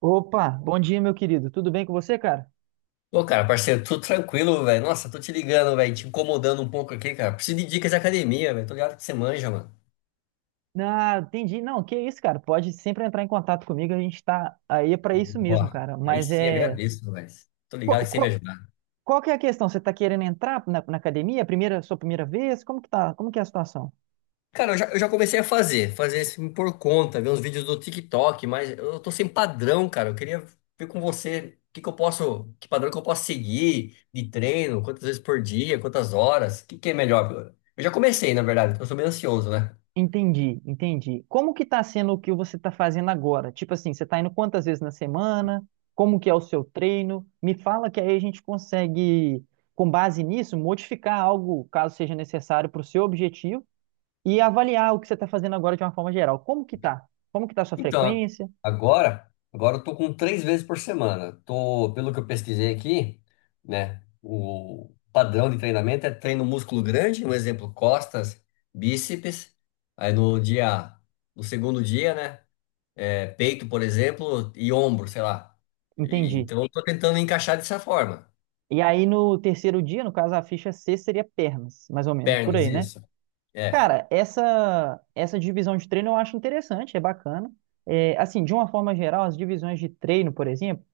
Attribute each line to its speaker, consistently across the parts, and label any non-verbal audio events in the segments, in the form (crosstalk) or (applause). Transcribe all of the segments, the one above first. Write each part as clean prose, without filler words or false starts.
Speaker 1: Opa, bom dia, meu querido. Tudo bem com você, cara?
Speaker 2: Ô, cara, parceiro, tudo tranquilo, velho. Nossa, tô te ligando, velho, te incomodando um pouco aqui, cara. Preciso de dicas de academia, velho. Tô ligado que você manja, mano.
Speaker 1: Ah, entendi. Não, que isso, cara. Pode sempre entrar em contato comigo. A gente tá aí para isso
Speaker 2: Ó,
Speaker 1: mesmo, cara.
Speaker 2: aí
Speaker 1: Mas
Speaker 2: sim,
Speaker 1: é.
Speaker 2: agradeço, velho. Tô
Speaker 1: Qual,
Speaker 2: ligado que você me
Speaker 1: qual,
Speaker 2: ajudar.
Speaker 1: qual que é a questão? Você tá querendo entrar na academia? É primeira, sua primeira vez? Como que tá? Como que é a situação?
Speaker 2: Cara, eu já comecei a fazer assim por conta, ver uns vídeos do TikTok, mas eu tô sem padrão, cara. Eu queria ver com você o que que eu posso, que padrão que eu posso seguir de treino, quantas vezes por dia, quantas horas, o que que é melhor. Eu já comecei, na verdade, porque eu sou meio ansioso, né?
Speaker 1: Entendi. Como que tá sendo o que você tá fazendo agora? Tipo assim, você tá indo quantas vezes na semana? Como que é o seu treino? Me fala que aí a gente consegue, com base nisso, modificar algo, caso seja necessário, para o seu objetivo e avaliar o que você está fazendo agora de uma forma geral. Como que tá? Como que tá a sua
Speaker 2: Então, a-
Speaker 1: frequência?
Speaker 2: agora, agora eu tô com três vezes por semana. Tô, pelo que eu pesquisei aqui, né? O padrão de treinamento é treino músculo grande, um exemplo, costas, bíceps. Aí no dia, No segundo dia, né? É peito, por exemplo, e ombro, sei lá. E
Speaker 1: Entendi.
Speaker 2: então eu tô tentando encaixar dessa forma.
Speaker 1: E aí no terceiro dia, no caso, a ficha C seria pernas, mais ou menos, por
Speaker 2: Pernas,
Speaker 1: aí, né?
Speaker 2: isso. É.
Speaker 1: Cara, essa divisão de treino eu acho interessante, é bacana. É, assim, de uma forma geral, as divisões de treino, por exemplo,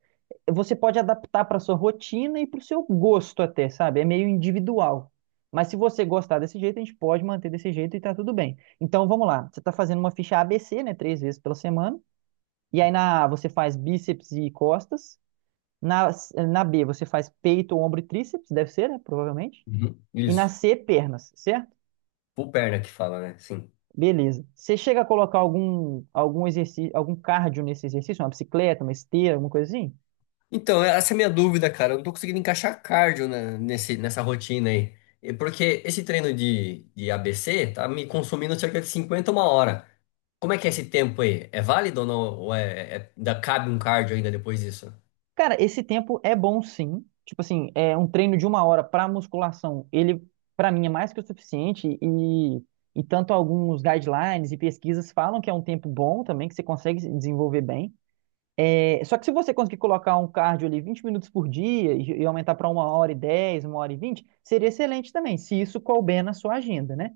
Speaker 1: você pode adaptar para sua rotina e para o seu gosto até, sabe? É meio individual. Mas se você gostar desse jeito, a gente pode manter desse jeito e tá tudo bem. Então, vamos lá. Você está fazendo uma ficha ABC, né? Três vezes pela semana. E aí na A você faz bíceps e costas. Na, na B você faz peito, ombro e tríceps, deve ser, né? Provavelmente.
Speaker 2: Uhum,
Speaker 1: E na
Speaker 2: isso.
Speaker 1: C, pernas, certo?
Speaker 2: Full perna que fala, né? Sim.
Speaker 1: Beleza. Você chega a colocar algum exercício, algum cardio nesse exercício, uma bicicleta, uma esteira, alguma coisa assim?
Speaker 2: Então é, essa é a minha dúvida, cara. Eu não tô conseguindo encaixar cardio nessa rotina aí. E porque esse treino de ABC tá me consumindo cerca de 50 uma hora. Como é que é esse tempo aí? É válido ou não? Ou ainda cabe um cardio ainda depois disso?
Speaker 1: Cara, esse tempo é bom sim. Tipo assim, é um treino de uma hora para musculação, ele para mim é mais que o suficiente e tanto alguns guidelines e pesquisas falam que é um tempo bom também, que você consegue desenvolver bem. É, só que se você conseguir colocar um cardio ali 20 minutos por dia e aumentar para 1 hora e 10, 1 hora e 20, seria excelente também, se isso couber na sua agenda, né?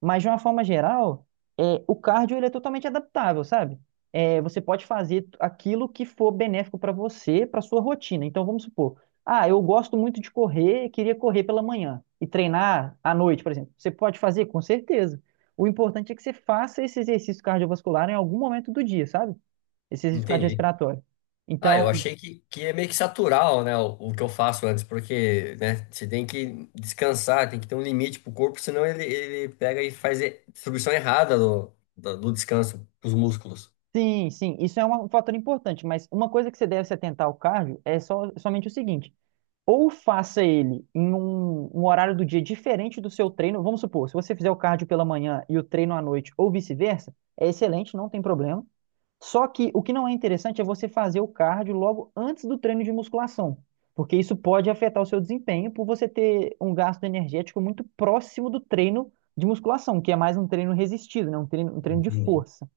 Speaker 1: Mas de uma forma geral, é, o cardio ele é totalmente adaptável, sabe? É, você pode fazer aquilo que for benéfico para você, para sua rotina. Então vamos supor, ah, eu gosto muito de correr, queria correr pela manhã e treinar à noite, por exemplo. Você pode fazer? Com certeza. O importante é que você faça esse exercício cardiovascular em algum momento do dia, sabe? Esse risco
Speaker 2: Entendi.
Speaker 1: cardiorrespiratório.
Speaker 2: Ah,
Speaker 1: Então,
Speaker 2: eu achei que é meio que saturar, né, o que eu faço antes, porque, né, você tem que descansar, tem que ter um limite pro corpo, senão ele pega e faz a distribuição errada do descanso pros músculos.
Speaker 1: sim, isso é uma- um fator importante, mas uma coisa que você deve se atentar ao cardio é só, somente o seguinte: ou faça ele em um horário do dia diferente do seu treino. Vamos supor, se você fizer o cardio pela manhã e o treino à noite, ou vice-versa, é excelente, não tem problema. Só que o que não é interessante é você fazer o cardio logo antes do treino de musculação, porque isso pode afetar o seu desempenho por você ter um gasto energético muito próximo do treino de musculação, que é mais um treino resistido, né? Um treino de
Speaker 2: Entendi.
Speaker 1: força.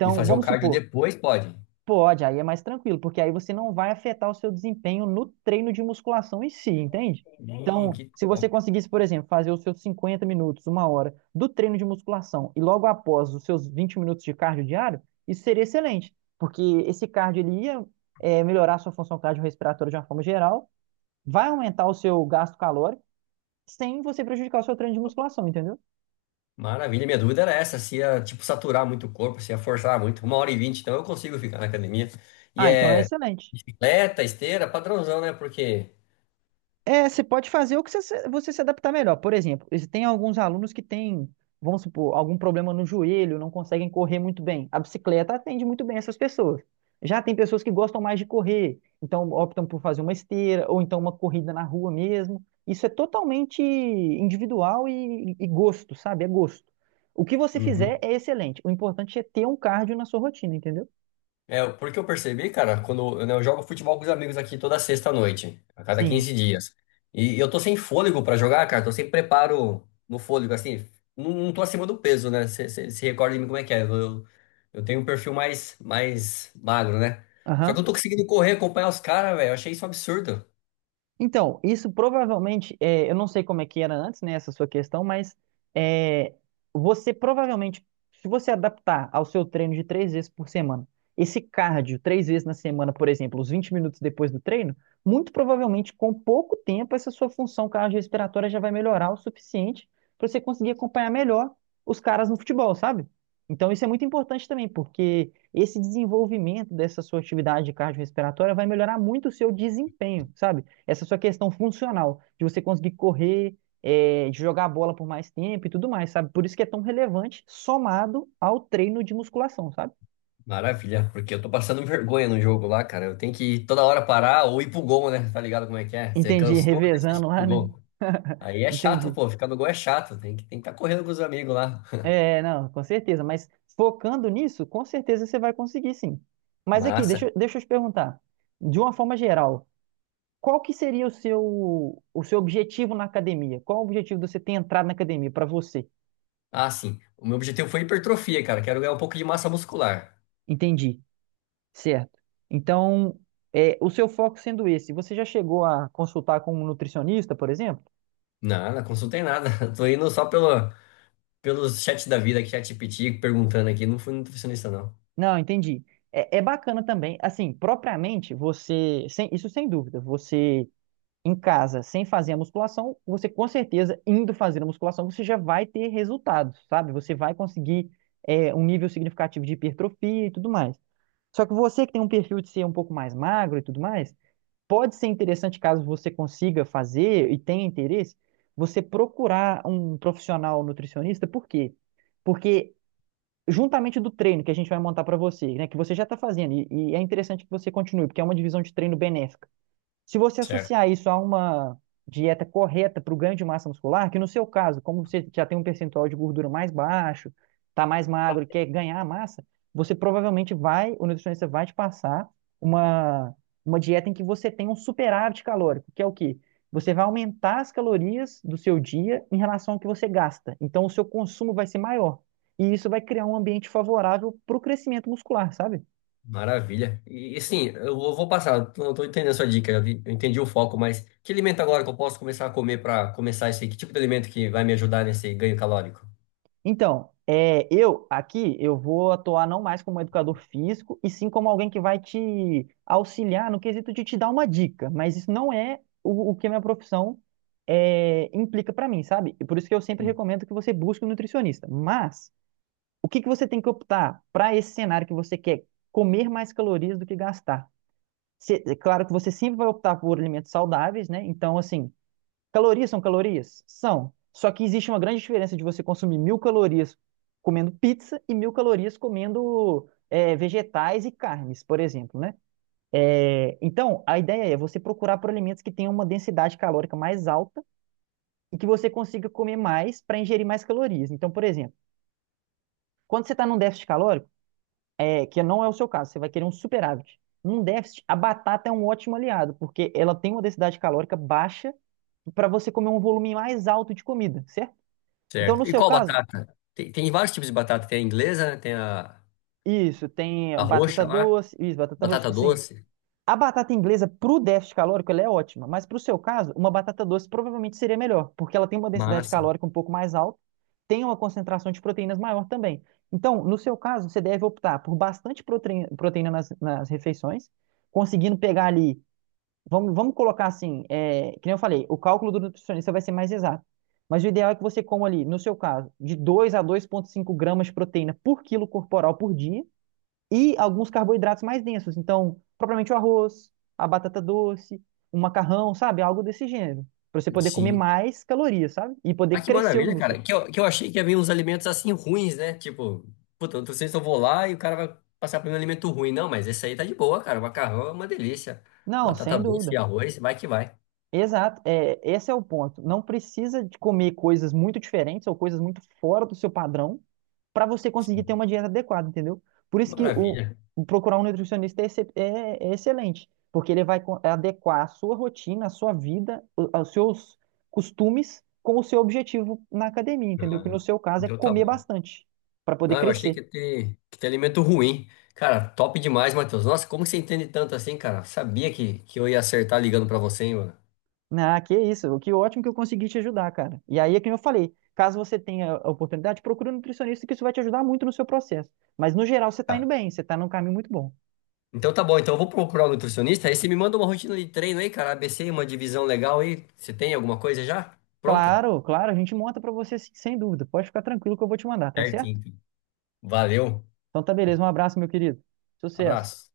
Speaker 2: E fazer o
Speaker 1: vamos
Speaker 2: cardio
Speaker 1: supor,
Speaker 2: depois pode?
Speaker 1: pode, aí é mais tranquilo, porque aí você não vai afetar o seu desempenho no treino de musculação em si, entende?
Speaker 2: Ih,
Speaker 1: Então,
Speaker 2: que
Speaker 1: se você
Speaker 2: top.
Speaker 1: conseguisse, por exemplo, fazer os seus 50 minutos, uma hora do treino de musculação e logo após os seus 20 minutos de cardio diário, isso seria excelente, porque esse cardio ele ia melhorar a sua função cardiorrespiratória de uma forma geral, vai aumentar o seu gasto calórico sem você prejudicar o seu treino de musculação, entendeu?
Speaker 2: Maravilha. Minha dúvida era essa, se ia, tipo, saturar muito o corpo, se ia forçar muito. Uma hora e vinte, então eu consigo ficar na academia. E
Speaker 1: Ah, então é
Speaker 2: é
Speaker 1: excelente.
Speaker 2: bicicleta, esteira, padrãozão, né? Porque...
Speaker 1: É, você pode fazer o que você se adaptar melhor. Por exemplo, esse- tem alguns alunos que têm, vamos supor, algum problema no joelho, não conseguem correr muito bem. A bicicleta atende muito bem essas pessoas. Já tem pessoas que gostam mais de correr, então optam por fazer uma esteira ou então uma corrida na rua mesmo. Isso é totalmente individual e gosto, sabe? É gosto. O que você fizer
Speaker 2: Uhum.
Speaker 1: é excelente. O importante é ter um cardio na sua rotina, entendeu?
Speaker 2: É, porque eu percebi, cara, quando eu, né, eu jogo futebol com os amigos aqui toda sexta à noite, a cada
Speaker 1: Sim.
Speaker 2: 15 dias. E eu tô sem fôlego pra jogar, cara, tô sem preparo no fôlego, assim, não, não tô acima do peso, né? Você se recorda de mim como é que é? Eu tenho um perfil mais magro, né? Só que
Speaker 1: Aham.
Speaker 2: eu tô conseguindo correr, acompanhar os caras, velho, eu achei isso um absurdo.
Speaker 1: Então, isso provavelmente, é, eu não sei como é que era antes, né, essa sua questão, mas é, você provavelmente, se você adaptar ao seu treino de três vezes por semana, esse cardio três vezes na semana, por exemplo, os 20 minutos depois do treino, muito provavelmente com pouco tempo essa sua função cardiorrespiratória já vai melhorar o suficiente para você conseguir acompanhar melhor os caras no futebol, sabe? Então isso é muito importante também, porque esse desenvolvimento dessa sua atividade cardiorrespiratória vai melhorar muito o seu desempenho, sabe? Essa sua questão funcional, de você conseguir correr, é, de jogar a bola por mais tempo e tudo mais, sabe? Por isso que é tão relevante, somado ao treino de musculação, sabe?
Speaker 2: Maravilha, porque eu tô passando (laughs) vergonha no jogo lá, cara. Eu tenho que toda hora parar ou ir pro gol, né? Tá ligado como é que é? Você
Speaker 1: Entendi, (laughs)
Speaker 2: cansou, tem que ir
Speaker 1: revezando
Speaker 2: pro
Speaker 1: lá, né?
Speaker 2: gol.
Speaker 1: (laughs)
Speaker 2: Aí é chato,
Speaker 1: Entendi.
Speaker 2: pô. Ficar no gol é chato. Tem que tá correndo com os amigos lá.
Speaker 1: É, não, com certeza, mas focando nisso, com certeza você vai conseguir sim. Mas aqui,
Speaker 2: Massa.
Speaker 1: deixa eu te perguntar, de uma forma geral, qual que seria o seu objetivo na academia? Qual o objetivo de você ter entrado na academia para você?
Speaker 2: Ah, sim. O meu objetivo foi hipertrofia, cara. Quero ganhar um pouco de massa muscular.
Speaker 1: Entendi. Certo. Então, é, o seu foco sendo esse, você já chegou a consultar com um nutricionista, por exemplo?
Speaker 2: Não, na consulta tem nada. (laughs) Tô indo só pelo, pelos chats da vida, chat ChatGPT, perguntando aqui. Não fui nutricionista, não.
Speaker 1: Não, entendi. É, é bacana também, assim, propriamente você, sem- isso sem dúvida, você em casa, sem fazer a musculação, você com certeza, indo fazer a musculação, você já vai ter resultados, sabe? Você vai conseguir é, um nível significativo de hipertrofia e tudo mais. Só que você que tem um perfil de ser um pouco mais magro e tudo mais, pode ser interessante caso você consiga fazer e tenha interesse, você procurar um profissional nutricionista, por quê? Porque juntamente do treino que a gente vai montar para você, né, que você já está fazendo, e é interessante que você continue, porque é uma divisão de treino benéfica. Se você
Speaker 2: Certo.
Speaker 1: associar isso a uma dieta correta para o ganho de massa muscular, que no seu caso, como você já tem um percentual de gordura mais baixo, está mais magro e quer ganhar massa, você provavelmente vai, o nutricionista vai te passar uma, uma dieta em que você tem um superávit calórico, que é o quê? Você vai aumentar as calorias do seu dia em relação ao que você gasta. Então, o seu consumo vai ser maior. E isso vai criar um ambiente favorável para o crescimento muscular, sabe?
Speaker 2: Maravilha. E assim, eu vou passar. Eu tô, tô entendendo a sua dica. Eu entendi o foco, mas que alimento agora que eu posso começar a comer pra começar isso aí? Que tipo de alimento que vai me ajudar nesse ganho calórico?
Speaker 1: Então, é, eu aqui eu vou atuar não mais como educador físico, e sim como alguém que vai te auxiliar no quesito de te dar uma dica, mas isso não é o que a minha profissão é, implica para mim, sabe? E por isso que eu sempre recomendo que você busque um nutricionista. Mas o que que você tem que optar para esse cenário que você quer comer mais calorias do que gastar? Cê- é claro que você sempre vai optar por alimentos saudáveis, né? Então, assim, calorias são calorias? São. Só que existe uma grande diferença de você consumir 1.000 calorias comendo pizza e 1.000 calorias comendo é, vegetais e carnes, por exemplo, né? É, então, a ideia é você procurar por alimentos que tenham uma densidade calórica mais alta e que você consiga comer mais para ingerir mais calorias. Então, por exemplo, quando você está num déficit calórico, é, que não é o seu caso, você vai querer um superávit. Num déficit, a batata é um ótimo aliado, porque ela tem uma densidade calórica baixa para você comer um volume mais alto de comida, certo? Então,
Speaker 2: Certo.
Speaker 1: no
Speaker 2: E
Speaker 1: seu
Speaker 2: qual
Speaker 1: caso,
Speaker 2: batata? Tem vários tipos de batata. Tem a inglesa, tem a...
Speaker 1: isso, tem
Speaker 2: A
Speaker 1: batata
Speaker 2: roxa lá,
Speaker 1: doce, isso, batata roxa,
Speaker 2: batata
Speaker 1: sim.
Speaker 2: doce,
Speaker 1: A batata inglesa pro déficit calórico, ela é ótima, mas pro seu caso, uma batata doce provavelmente seria melhor, porque ela tem uma densidade
Speaker 2: massa,
Speaker 1: calórica um pouco mais alta, tem uma concentração de proteínas maior também. Então, no seu caso, você deve optar por bastante proteína, proteína nas refeições, conseguindo pegar ali. Vamos colocar assim, é, que nem eu falei, o cálculo do nutricionista vai ser mais exato. Mas o ideal é que você coma ali, no seu caso, de 2 a 2,5 gramas de proteína por quilo corporal por dia e alguns carboidratos mais densos. Então, propriamente o arroz, a batata doce, o macarrão, sabe? Algo desse gênero. Para você poder comer
Speaker 2: sim.
Speaker 1: mais calorias, sabe? E poder
Speaker 2: Ah, que
Speaker 1: crescer os
Speaker 2: maravilha, cara.
Speaker 1: músculos.
Speaker 2: Que eu achei que ia vir uns alimentos assim ruins, né? Tipo, puta, eu não sei se eu vou lá e o cara vai passar por um alimento ruim. Não, mas esse aí tá de boa, cara. O macarrão é uma delícia.
Speaker 1: Não,
Speaker 2: Batata
Speaker 1: sem
Speaker 2: doce
Speaker 1: dúvida.
Speaker 2: e arroz, vai.
Speaker 1: Exato, é, esse é o ponto. Não precisa de comer coisas muito diferentes ou coisas muito fora do seu padrão para você conseguir ter uma dieta adequada, entendeu? Por
Speaker 2: Que
Speaker 1: isso que o,
Speaker 2: maravilha.
Speaker 1: o procurar um nutricionista é, excep- é- é excelente, porque ele vai co- adequar a sua rotina, a sua vida, o- aos seus costumes com o seu objetivo na academia, entendeu? Que
Speaker 2: Ah,
Speaker 1: no seu caso é
Speaker 2: então tá
Speaker 1: comer
Speaker 2: bom.
Speaker 1: bastante para poder
Speaker 2: Não, eu achei que
Speaker 1: crescer.
Speaker 2: ia ter, que ter alimento ruim. Cara, top demais, Matheus. Nossa, como que você entende tanto assim, cara? Sabia que eu ia acertar ligando pra você, hein, mano?
Speaker 1: Ah, que isso. Que ótimo que eu consegui te ajudar, cara. E aí é que eu falei, caso você tenha a oportunidade, procure um nutricionista que isso vai te ajudar muito no seu processo. Mas no geral você tá indo
Speaker 2: Tá.
Speaker 1: bem, você tá num caminho muito bom.
Speaker 2: Então tá bom, então eu vou procurar um nutricionista. Aí você me manda uma rotina de treino aí, cara. ABC, uma divisão legal aí. Você tem alguma coisa já? Pronta?
Speaker 1: Claro, a gente monta pra você sim, sem dúvida. Pode ficar tranquilo que eu vou te mandar, tá
Speaker 2: Certo,
Speaker 1: certo?
Speaker 2: então. Valeu.
Speaker 1: Então tá beleza, um abraço, meu querido. Sucesso.
Speaker 2: Abraço.